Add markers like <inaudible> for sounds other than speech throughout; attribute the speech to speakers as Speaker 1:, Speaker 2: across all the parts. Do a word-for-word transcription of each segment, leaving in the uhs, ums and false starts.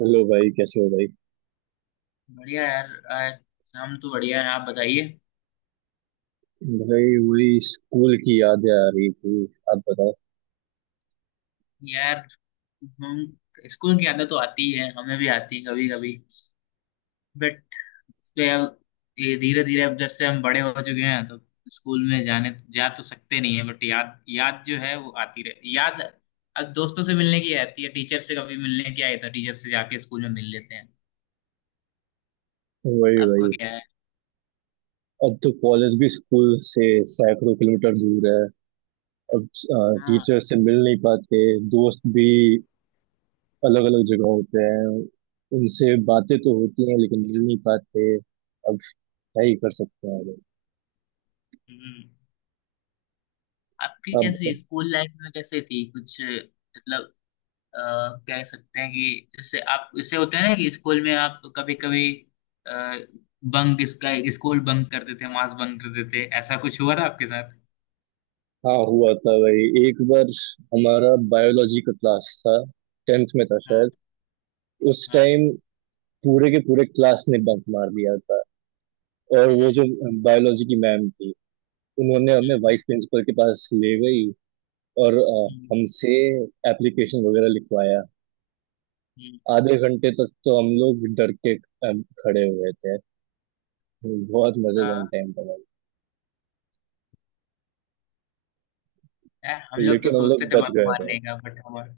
Speaker 1: Hello भाई, कैसे हो भाई।
Speaker 2: बढ़िया यार, आज हम तो बढ़िया है। आप बताइए।
Speaker 1: भाई वही स्कूल की यादें आ रही थी। आप बताओ।
Speaker 2: यार, हम स्कूल की आदत तो आती ही है, हमें भी आती है कभी कभी। बट, तो यार, ये धीरे धीरे अब जब से हम बड़े हो चुके हैं तो स्कूल में जाने जा तो सकते नहीं है, बट याद, याद जो है वो आती रहे याद। अब दोस्तों से मिलने की आती है, टीचर से कभी मिलने की आई तो टीचर से जाके स्कूल में मिल लेते हैं।
Speaker 1: वही
Speaker 2: आपको
Speaker 1: वही।
Speaker 2: क्या है?
Speaker 1: अब तो कॉलेज भी स्कूल से सैकड़ों किलोमीटर दूर है। अब अ,
Speaker 2: हाँ।
Speaker 1: टीचर से मिल नहीं पाते। दोस्त भी अलग अलग जगह होते हैं। उनसे बातें तो होती हैं लेकिन मिल नहीं पाते। अब क्या ही कर सकते हैं भाई।
Speaker 2: हम्म। आपकी कैसी
Speaker 1: अब
Speaker 2: स्कूल लाइफ में कैसे थी कुछ मतलब? अ, कह सकते हैं कि इससे आप इससे होते हैं ना कि स्कूल में आप कभी कभी बंक इसका स्कूल बंक करते थे, मास बंक करते थे, ऐसा कुछ हुआ था आपके साथ?
Speaker 1: हाँ हुआ था भाई, एक बार हमारा बायोलॉजी का क्लास था। टेंथ में था
Speaker 2: हाँ।
Speaker 1: शायद उस
Speaker 2: हाँ।
Speaker 1: टाइम। पूरे के पूरे क्लास ने बंक मार दिया था, और वो
Speaker 2: हम्म।
Speaker 1: जो बायोलॉजी की मैम थी, उन्होंने हमें
Speaker 2: हम्म।
Speaker 1: वाइस प्रिंसिपल के पास ले गई और अ,
Speaker 2: हम्म।
Speaker 1: हमसे एप्लीकेशन वगैरह लिखवाया।
Speaker 2: हम्म।
Speaker 1: आधे घंटे तक तो हम लोग डर के अ, खड़े हुए थे। बहुत मजेदार
Speaker 2: हाँ।
Speaker 1: टाइम था भाई।
Speaker 2: यार, हम लोग तो
Speaker 1: लेकिन हम
Speaker 2: सोचते
Speaker 1: लोग
Speaker 2: थे
Speaker 1: बच
Speaker 2: बंक
Speaker 1: गए थे।
Speaker 2: मारने का बट हमारे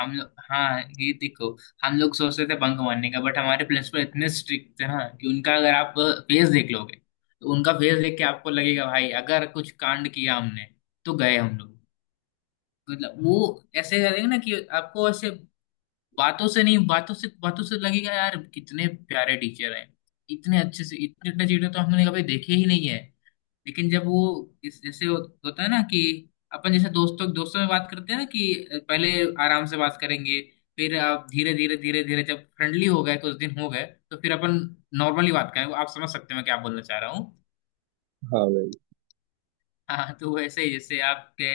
Speaker 2: हम लोग, हाँ ये देखो, हम लोग सोचते थे बंक मारने का बट हमारे प्रिंसिपल इतने स्ट्रिक्ट थे ना कि उनका अगर आप फेस देख लोगे तो उनका फेस देख के आपको लगेगा भाई अगर कुछ कांड किया हमने तो गए हम लोग। मतलब वो ऐसे करेंगे ना कि आपको ऐसे बातों से नहीं बातों से, बातों से लगेगा यार कितने प्यारे टीचर हैं, इतने अच्छे से, इतने इतने चीजें तो हमने कभी देखे ही नहीं है। लेकिन जब वो इस जैसे हो, होता है ना कि अपन, जैसे दोस्तों दोस्तों में बात करते हैं ना कि पहले आराम से बात करेंगे, फिर आप धीरे धीरे धीरे धीरे जब फ्रेंडली हो गए, कुछ दिन हो गए तो फिर अपन नॉर्मली बात करें। आप समझ सकते हैं मैं क्या बोलना चाह रहा हूँ?
Speaker 1: हाँ भाई।
Speaker 2: हाँ, तो वैसे ही जैसे आपके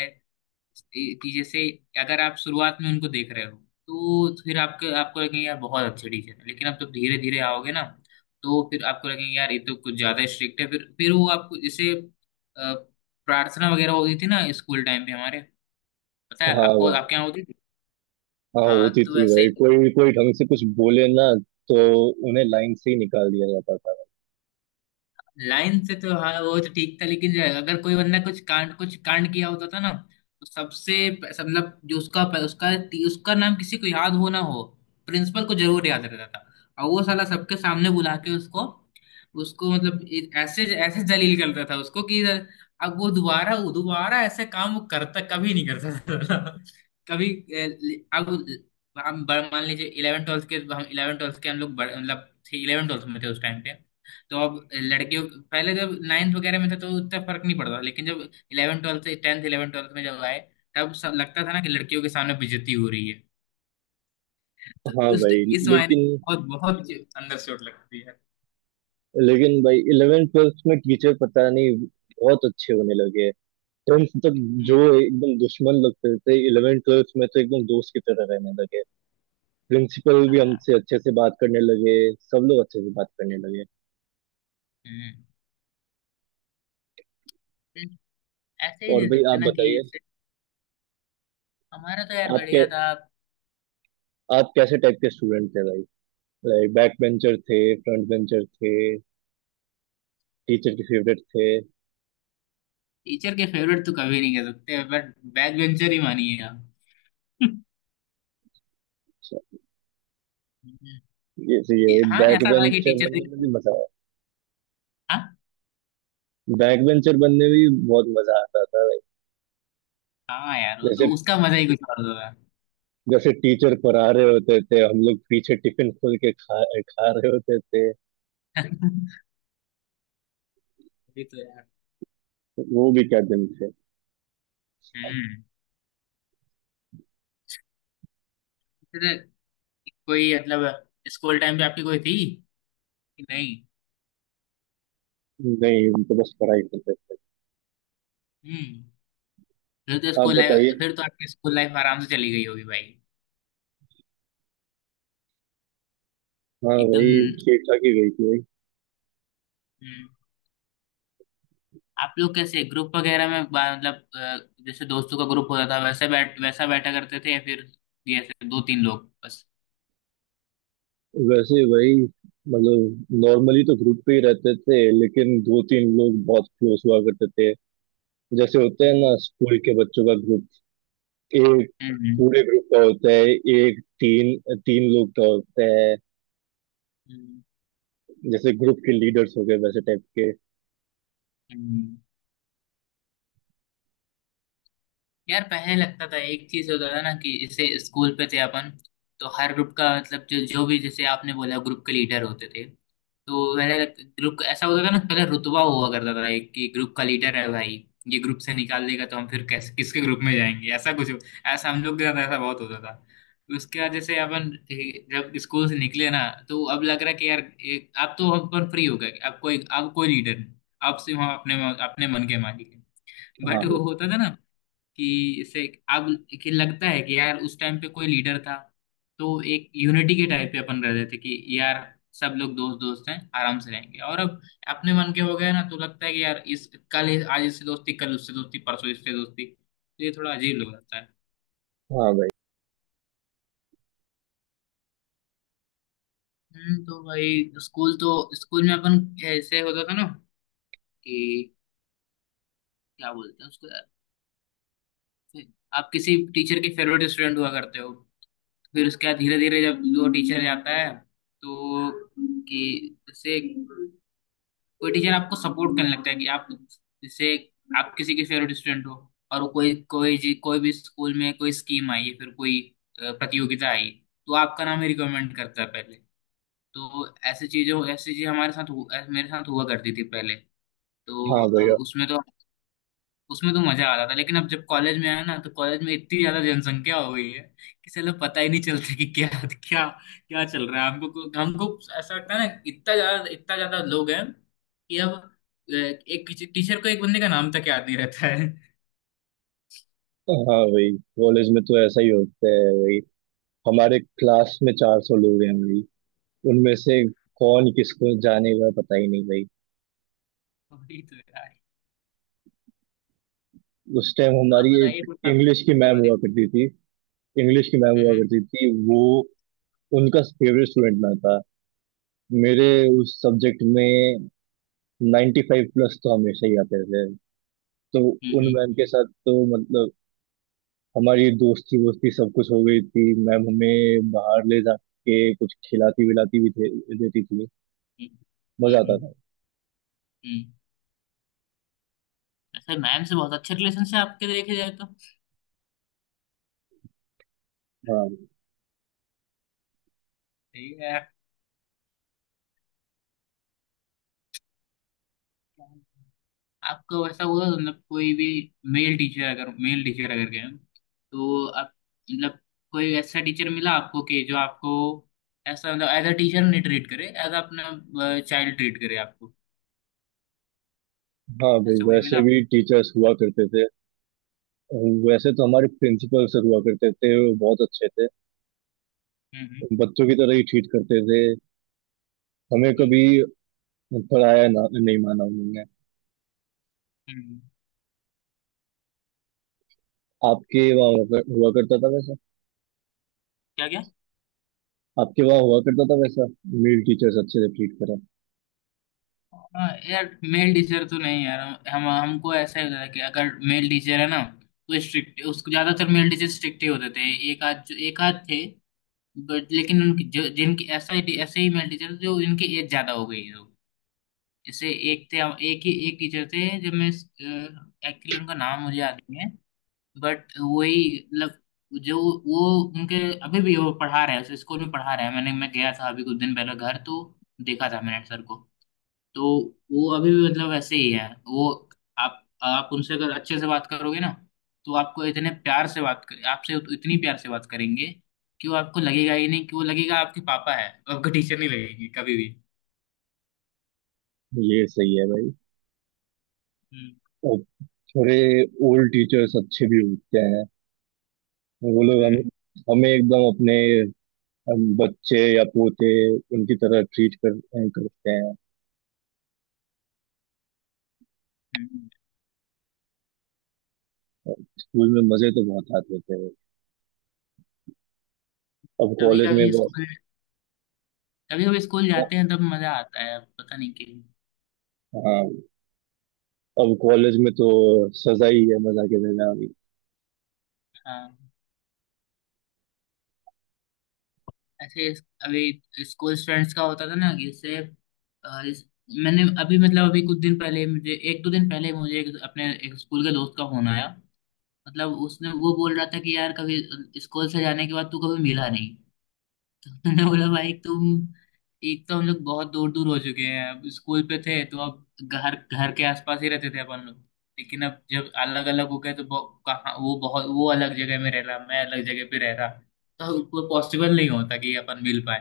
Speaker 2: कि जैसे अगर आप शुरुआत में उनको देख रहे हो तो फिर आपके आपको लगेंगे यार बहुत अच्छे टीचर है, लेकिन आप जब धीरे धीरे आओगे ना तो फिर आपको लगेंगे यार ये तो कुछ ज्यादा स्ट्रिक्ट है। फिर फिर वो आपको जैसे अ, प्रार्थना वगैरह होती थी ना स्कूल टाइम पे हमारे, पता है
Speaker 1: हाँ
Speaker 2: आपको
Speaker 1: भाई।
Speaker 2: आपके यहाँ होती थी?
Speaker 1: हाँ
Speaker 2: हाँ,
Speaker 1: होती
Speaker 2: तो
Speaker 1: थी
Speaker 2: ऐसे
Speaker 1: भाई।
Speaker 2: ही।
Speaker 1: कोई कोई ढंग से कुछ बोले ना तो उन्हें लाइन से ही निकाल दिया जाता था।
Speaker 2: लाइन से तो हाँ वो तो ठीक था, लेकिन अगर कोई बंदा कुछ कांड कुछ कांड किया होता था ना तो सबसे प- सब- मतलब जो उसका उसका उसका नाम किसी को याद हो ना हो, प्रिंसिपल को जरूर याद रहता था। और वो साला सबके सामने बुला के उसको उसको मतलब ए- ऐसे ऐसे जलील करता था उसको कि अब वो दोबारा, वो दोबारा ऐसे काम वो करता कभी नहीं करता था <laughs> कभी ए, ले- अब हम बड़ा- मान लीजिए इलेवन ट्वेल्थ के हम इलेवन ट्वेल्थ के हम लोग बड़े- मतलब इलेवन ट्वेल्थ में थे उस टाइम पे। तो अब लड़कियों, पहले जब नाइन्थ वगैरह में था तो उतना फर्क नहीं पड़ता था, लेकिन जब इलेवन ट्वेल्थ से टेंथ, इलेवन ट्वेल्थ में जब आए तब सब लगता था ना कि लड़कियों के सामने बेइज्जती हो रही है। तो
Speaker 1: हाँ
Speaker 2: उस,
Speaker 1: भाई।
Speaker 2: इस मायने
Speaker 1: लेकिन
Speaker 2: बहुत बहुत अंदर चोट लगती है।
Speaker 1: लेकिन भाई, इलेवेंथ ट्वेल्थ में टीचर पता नहीं बहुत अच्छे होने लगे। टेंथ तक जो
Speaker 2: हम्म।
Speaker 1: एकदम दुश्मन लगते थे, इलेवेंथ ट्वेल्थ में तो एकदम दोस्त की तरह रहने लगे। प्रिंसिपल भी
Speaker 2: हाँ।
Speaker 1: हमसे अच्छे से बात करने लगे। सब लोग अच्छे से बात करने
Speaker 2: हम्म।
Speaker 1: लगे।
Speaker 2: हम्म। ऐसे ही
Speaker 1: और
Speaker 2: दे
Speaker 1: भाई
Speaker 2: सकते
Speaker 1: आप
Speaker 2: ना कि
Speaker 1: बताइए।
Speaker 2: जैसे हमारा तो यार
Speaker 1: आप कै
Speaker 2: बढ़िया था।
Speaker 1: आप कैसे टाइप के स्टूडेंट थे भाई? लाइक बैक बेंचर थे, फ्रंट बेंचर थे, टीचर के फेवरेट थे?
Speaker 2: टीचर के फेवरेट तो कभी नहीं कह सकते, बट बैक बेंचर ही मानिए आप।
Speaker 1: अच्छा,
Speaker 2: हम्म।
Speaker 1: ये तो ये
Speaker 2: हाँ,
Speaker 1: बैक
Speaker 2: ऐसा था कि
Speaker 1: बेंचर
Speaker 2: टीचर
Speaker 1: बनने में
Speaker 2: से।
Speaker 1: भी मजा आया।
Speaker 2: हाँ।
Speaker 1: बैक बेंचर बनने में भी बहुत मजा आता था भाई।
Speaker 2: हाँ यार, वो तो
Speaker 1: जैसे
Speaker 2: उसका मजा ही कुछ और होता था।
Speaker 1: जैसे टीचर पढ़ा रहे होते थे, हम लोग पीछे टिफिन खोल के खा खा रहे होते थे।
Speaker 2: <laughs> ये तो है।
Speaker 1: वो भी क्या दिन थे।
Speaker 2: हम्म। फिर कोई मतलब स्कूल टाइम पे आपकी कोई थी कि नहीं?
Speaker 1: नहीं, हम तो बस पढ़ाई करते थे।
Speaker 2: हम्म। फिर तो
Speaker 1: आप
Speaker 2: स्कूल
Speaker 1: बताइए।
Speaker 2: लाइफ फिर तो आपकी स्कूल लाइफ आराम से चली गई होगी भाई।
Speaker 1: हाँ
Speaker 2: एकदम।
Speaker 1: वही, ठीक ठाक ही गई थी वही।
Speaker 2: हम्म। आप लोग कैसे ग्रुप वगैरह में बा- मतलब अ, जैसे दोस्तों का ग्रुप होता था वैसे बैठ वैसा बैठा करते थे, या फिर ये ऐसे दो तीन लोग बस?
Speaker 1: वैसे वही, मतलब नॉर्मली तो ग्रुप पे ही रहते थे लेकिन दो तीन लोग बहुत क्लोज हुआ करते थे। जैसे होते हैं ना
Speaker 2: हम्म।
Speaker 1: स्कूल के बच्चों का ग्रुप। एक
Speaker 2: हम्म।
Speaker 1: पूरे ग्रुप का होता है, एक तीन तीन लोग का होता है,
Speaker 2: हम्म।
Speaker 1: जैसे ग्रुप के लीडर्स हो गए वैसे टाइप के।
Speaker 2: हम्म। यार, पहले लगता था एक चीज होता था ना कि जैसे स्कूल पे थे अपन तो हर ग्रुप का मतलब जो जो भी, जैसे आपने बोला, ग्रुप के लीडर होते थे। तो पहले, ग्रुप ऐसा होता था ना, पहले रुतबा हुआ करता था एक कि ग्रुप का लीडर है भाई, ये ग्रुप से निकाल देगा तो हम फिर कैसे किसके ग्रुप में जाएंगे, ऐसा कुछ हो- ऐसा हम लोग के साथ ऐसा बहुत होता था। उसके बाद जैसे अपन ए, जब स्कूल से निकले ना तो अब लग रहा है कि यार एक, अब तो अपन फ्री हो गए, अब कोई, अब कोई लीडर नहीं, अब सिर्फ हम अपने अपने मन के मालिक हैं।
Speaker 1: हाँ
Speaker 2: बट वो
Speaker 1: भाई।
Speaker 2: होता था ना कि इसे, अब, कि लगता है कि यार उस टाइम पे कोई लीडर था तो एक यूनिटी के टाइप पे अपन रहते थे कि यार सब लोग दोस्त दोस्त हैं आराम से रहेंगे, और अब अपने मन के हो गए ना तो लगता है कि यार इस कल इस- आज इससे दोस्ती, कल उससे दोस्ती, परसों इससे दोस्ती, तो ये थोड़ा अजीब लग जाता है।
Speaker 1: हाँ भाई।
Speaker 2: हम्म। तो भाई, स्कूल तो स्कूल में अपन ऐसे होता था ना कि क्या बोलते हैं उसको यार, आप किसी टीचर के फेवरेट स्टूडेंट हुआ करते हो। फिर उसके बाद धीरे धीरे जब वो टीचर जाता है तो, कि जैसे कोई टीचर आपको सपोर्ट करने लगता है कि आप, जैसे आप किसी के फेवरेट स्टूडेंट हो और वो कोई कोई जी- कोई भी स्कूल में कोई स्कीम आई है फिर कोई अ, प्रतियोगिता आई तो आपका नाम ही रिकमेंड करता है पहले। तो ऐसी चीजों, ऐसी चीज हमारे साथ हु- ऐ- मेरे साथ हुआ करती थी पहले। तो
Speaker 1: हाँ
Speaker 2: अब
Speaker 1: भैया।
Speaker 2: उसमें तो, उसमें तो मजा आ रहा था, लेकिन अब जब कॉलेज में आया ना तो कॉलेज में इतनी ज्यादा जनसंख्या हो गई है कि चलो पता ही नहीं चलता कि क्या क्या क्या चल रहा है। हमको हमको ऐसा लगता है ना इतना ज्यादा, इतना ज्यादा लोग हैं कि अब अ, एक टीचर को एक बंदे का नाम तक याद नहीं रहता है।
Speaker 1: हाँ भाई, कॉलेज में तो ऐसा ही होता है भाई। हमारे क्लास में चार सौ लोग हैं भाई। उनमें से कौन किसको जानेगा पता ही नहीं भाई।
Speaker 2: <laughs> वही तो यार।
Speaker 1: उस टाइम हमारी
Speaker 2: आप बताइए
Speaker 1: एक
Speaker 2: कुछ आपके
Speaker 1: इंग्लिश की
Speaker 2: स्कूल के
Speaker 1: मैम
Speaker 2: बारे में।
Speaker 1: हुआ करती थी। इंग्लिश की मैम हुआ
Speaker 2: हम्म।
Speaker 1: करती थी वो। उनका फेवरेट स्टूडेंट मैं था। मेरे
Speaker 2: हम्म।
Speaker 1: उस सब्जेक्ट में नाइंटी फाइव प्लस तो हमेशा ही आते थे। तो उन
Speaker 2: हम्म।
Speaker 1: मैम के साथ तो मतलब हमारी दोस्ती वोस्ती सब कुछ हो गई थी। मैम हमें बाहर ले जाके कुछ खिलाती विलाती भी दे, देती थी।
Speaker 2: हम्म।
Speaker 1: मजा
Speaker 2: हम्म।
Speaker 1: आता
Speaker 2: हम्म।
Speaker 1: था।
Speaker 2: हम्म। अच्छा, मैम से बहुत अच्छे रिलेशन है आपके देखे जाए तो।
Speaker 1: हाँ।
Speaker 2: सही है। आपको ऐसा हुआ तो मतलब कोई भी मेल टीचर अगर मेल टीचर अगर गए, तो आप, मतलब कोई ऐसा टीचर मिला आपको कि जो आपको ऐसा मतलब एज अ टीचर नहीं ट्रीट करे, एज अपना चाइल्ड ट्रीट करे आपको?
Speaker 1: हाँ भाई,
Speaker 2: ऐसा कोई मिला
Speaker 1: वैसे
Speaker 2: आपको?
Speaker 1: भी टीचर्स हुआ करते थे। वैसे तो हमारे प्रिंसिपल सर हुआ करते थे, वो बहुत अच्छे थे।
Speaker 2: हम्म।
Speaker 1: बच्चों की तरह ही ट्रीट करते थे। हमें
Speaker 2: हम्म।
Speaker 1: कभी पराया ना नहीं माना उन्होंने।
Speaker 2: हम्म।
Speaker 1: आपके
Speaker 2: हम्म।
Speaker 1: वहाँ हुआ कर- हुआ करता था वैसा?
Speaker 2: क्या क्या।
Speaker 1: आपके वहाँ हुआ करता था वैसा? मेल टीचर्स अच्छे से ट्रीट करा?
Speaker 2: हाँ यार, मेल टीचर तो नहीं यार, हम हमको ऐसा ही होता था कि अगर मेल टीचर है ना तो स्ट्रिक्ट, उसको ज्यादातर मेल टीचर स्ट्रिक्ट ही होते थे। एक आध जो एक आध थे, बट लेकिन उनकी जो, जिनकी ऐसा ही ऐसे ही मेरे टीचर जो इनकी एज ज्यादा हो गई है लोग। जैसे एक थे, एक ही एक टीचर थे, जब मैं, एक्चुअली उनका नाम मुझे याद नहीं है, बट वही मतलब जो, वो, उनके अभी भी वो पढ़ा रहे हैं उस स्कूल में पढ़ा रहे हैं। मैंने मैं गया था अभी कुछ दिन पहले घर, तो देखा था मैंने सर को। तो वो अभी भी मतलब ऐसे ही है वो। आप आप उनसे अगर अच्छे से बात करोगे ना तो आपको इतने प्यार से बात कर आपसे उत- इतनी प्यार से बात करेंगे कि वो आपको लगेगा ही नहीं कि वो, लगेगा आपके पापा है, आपका टीचर नहीं लगेगी कभी भी।
Speaker 1: ये सही है भाई।
Speaker 2: हम्म।
Speaker 1: और थोड़े ओल्ड टीचर्स अच्छे भी होते हैं। वो लोग हमें हमें एकदम अपने, हम बच्चे या पोते उनकी तरह ट्रीट कर करते हैं।
Speaker 2: हम्म।
Speaker 1: स्कूल में मजे तो बहुत आते थे। अब
Speaker 2: कभी
Speaker 1: कॉलेज में
Speaker 2: कभी
Speaker 1: वो।
Speaker 2: स्कूल कभी कभी स्कूल जाते हैं तब मजा आता है, पता नहीं क्यों।
Speaker 1: हाँ। अब कॉलेज में तो सजा ही है, मजा के देना अभी।
Speaker 2: हाँ। ऐसे इस- अभी स्कूल फ्रेंड्स का होता था ना कि इससे अ, इस, मैंने अभी मतलब अभी कुछ दिन पहले मुझे एक दो दिन पहले मुझे एक, अपने एक स्कूल के दोस्त का फोन आया। मतलब उसने, वो बोल रहा था कि यार कभी स्कूल से जाने के बाद तू कभी मिला नहीं। तो मैंने बोला भाई तुम, एक तो हम लोग बहुत दूर दूर हो चुके हैं, अब स्कूल पे थे तो अब घर, घर के आसपास ही रहते थे अपन लोग, लेकिन अब जब अलग अलग हो गए तो बहु- कहाँ, वो बहुत, वो अलग जगह में रह रहा, मैं अलग जगह पे रह रहा, तो वो पॉसिबल नहीं होता कि अपन मिल पाए।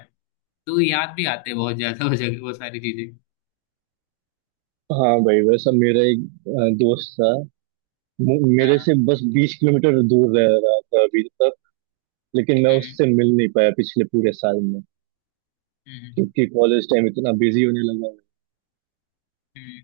Speaker 2: तो याद भी आते बहुत ज्यादा वो जगह, वो सारी चीजें।
Speaker 1: हाँ भाई, वैसा मेरा एक अ, दोस्त था। मु- मेरे
Speaker 2: हाँ।
Speaker 1: से बस बीस किलोमीटर दूर रह रहा था अभी तक। लेकिन मैं
Speaker 2: हम्म।
Speaker 1: उससे मिल नहीं पाया पिछले पूरे साल में,
Speaker 2: हम्म। हम्म।
Speaker 1: क्योंकि कॉलेज टाइम इतना बिजी होने लगा है।
Speaker 2: हम्म।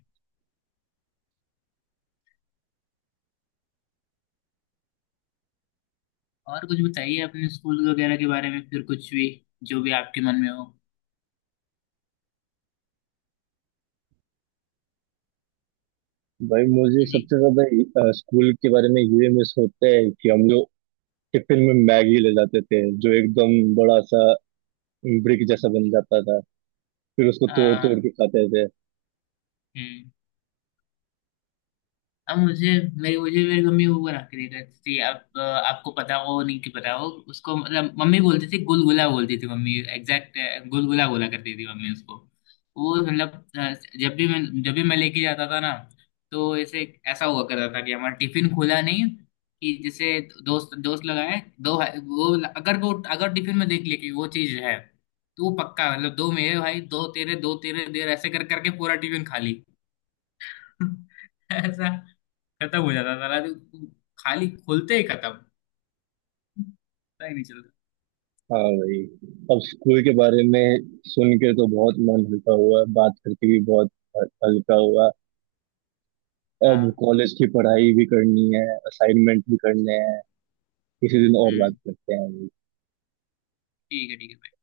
Speaker 2: और कुछ बताइए अपने स्कूल वगैरह के बारे में फिर, कुछ भी जो भी आपके मन में हो।
Speaker 1: भाई मुझे
Speaker 2: हाँ जी।
Speaker 1: सबसे ज्यादा अ, स्कूल के बारे में ये मिस होता है कि हम लोग टिफिन में मैगी ले जाते थे, जो एकदम बड़ा सा ब्रिक जैसा बन जाता था। फिर उसको तोड़ तोड़
Speaker 2: हाँ।
Speaker 1: के खाते थे।
Speaker 2: हम्म। अब मुझे, मेरी मुझे मेरी मम्मी वो बना के देती थी। आप आपको पता हो नहीं कि पता हो, उसको मतलब मम्मी बोलती थी, गुलगुला बोलती थी मम्मी, एग्जैक्ट गुलगुला बोला करती थी मम्मी उसको। वो मतलब अ, जब भी मैं जब भी मैं लेके जाता था ना तो ऐसे, ऐसा हुआ करता था कि हमारा टिफिन खुला नहीं कि जैसे दोस्त दोस्त लगाए, दो भाई- वो अगर, वो अगर टिफिन में देख ले कि वो चीज है तो वो पक्का मतलब दो मेरे भाई, दो तेरे, दो तेरे देर ऐसे कर करके पूरा टिफिन खाली। <laughs> ऐसा खत्म हो जाता था रात को। खाली खोलते ही खत्म, पता ही नहीं चलता।
Speaker 1: हाँ भाई। अब स्कूल के बारे में सुन के तो बहुत मन हल्का हुआ, बात करके भी बहुत ह- हल्का हुआ। अब
Speaker 2: हाँ।
Speaker 1: कॉलेज की पढ़ाई भी करनी है, असाइनमेंट भी करने हैं। किसी दिन और बात
Speaker 2: हम्म।
Speaker 1: करते हैं।
Speaker 2: ठीक है, ठीक है।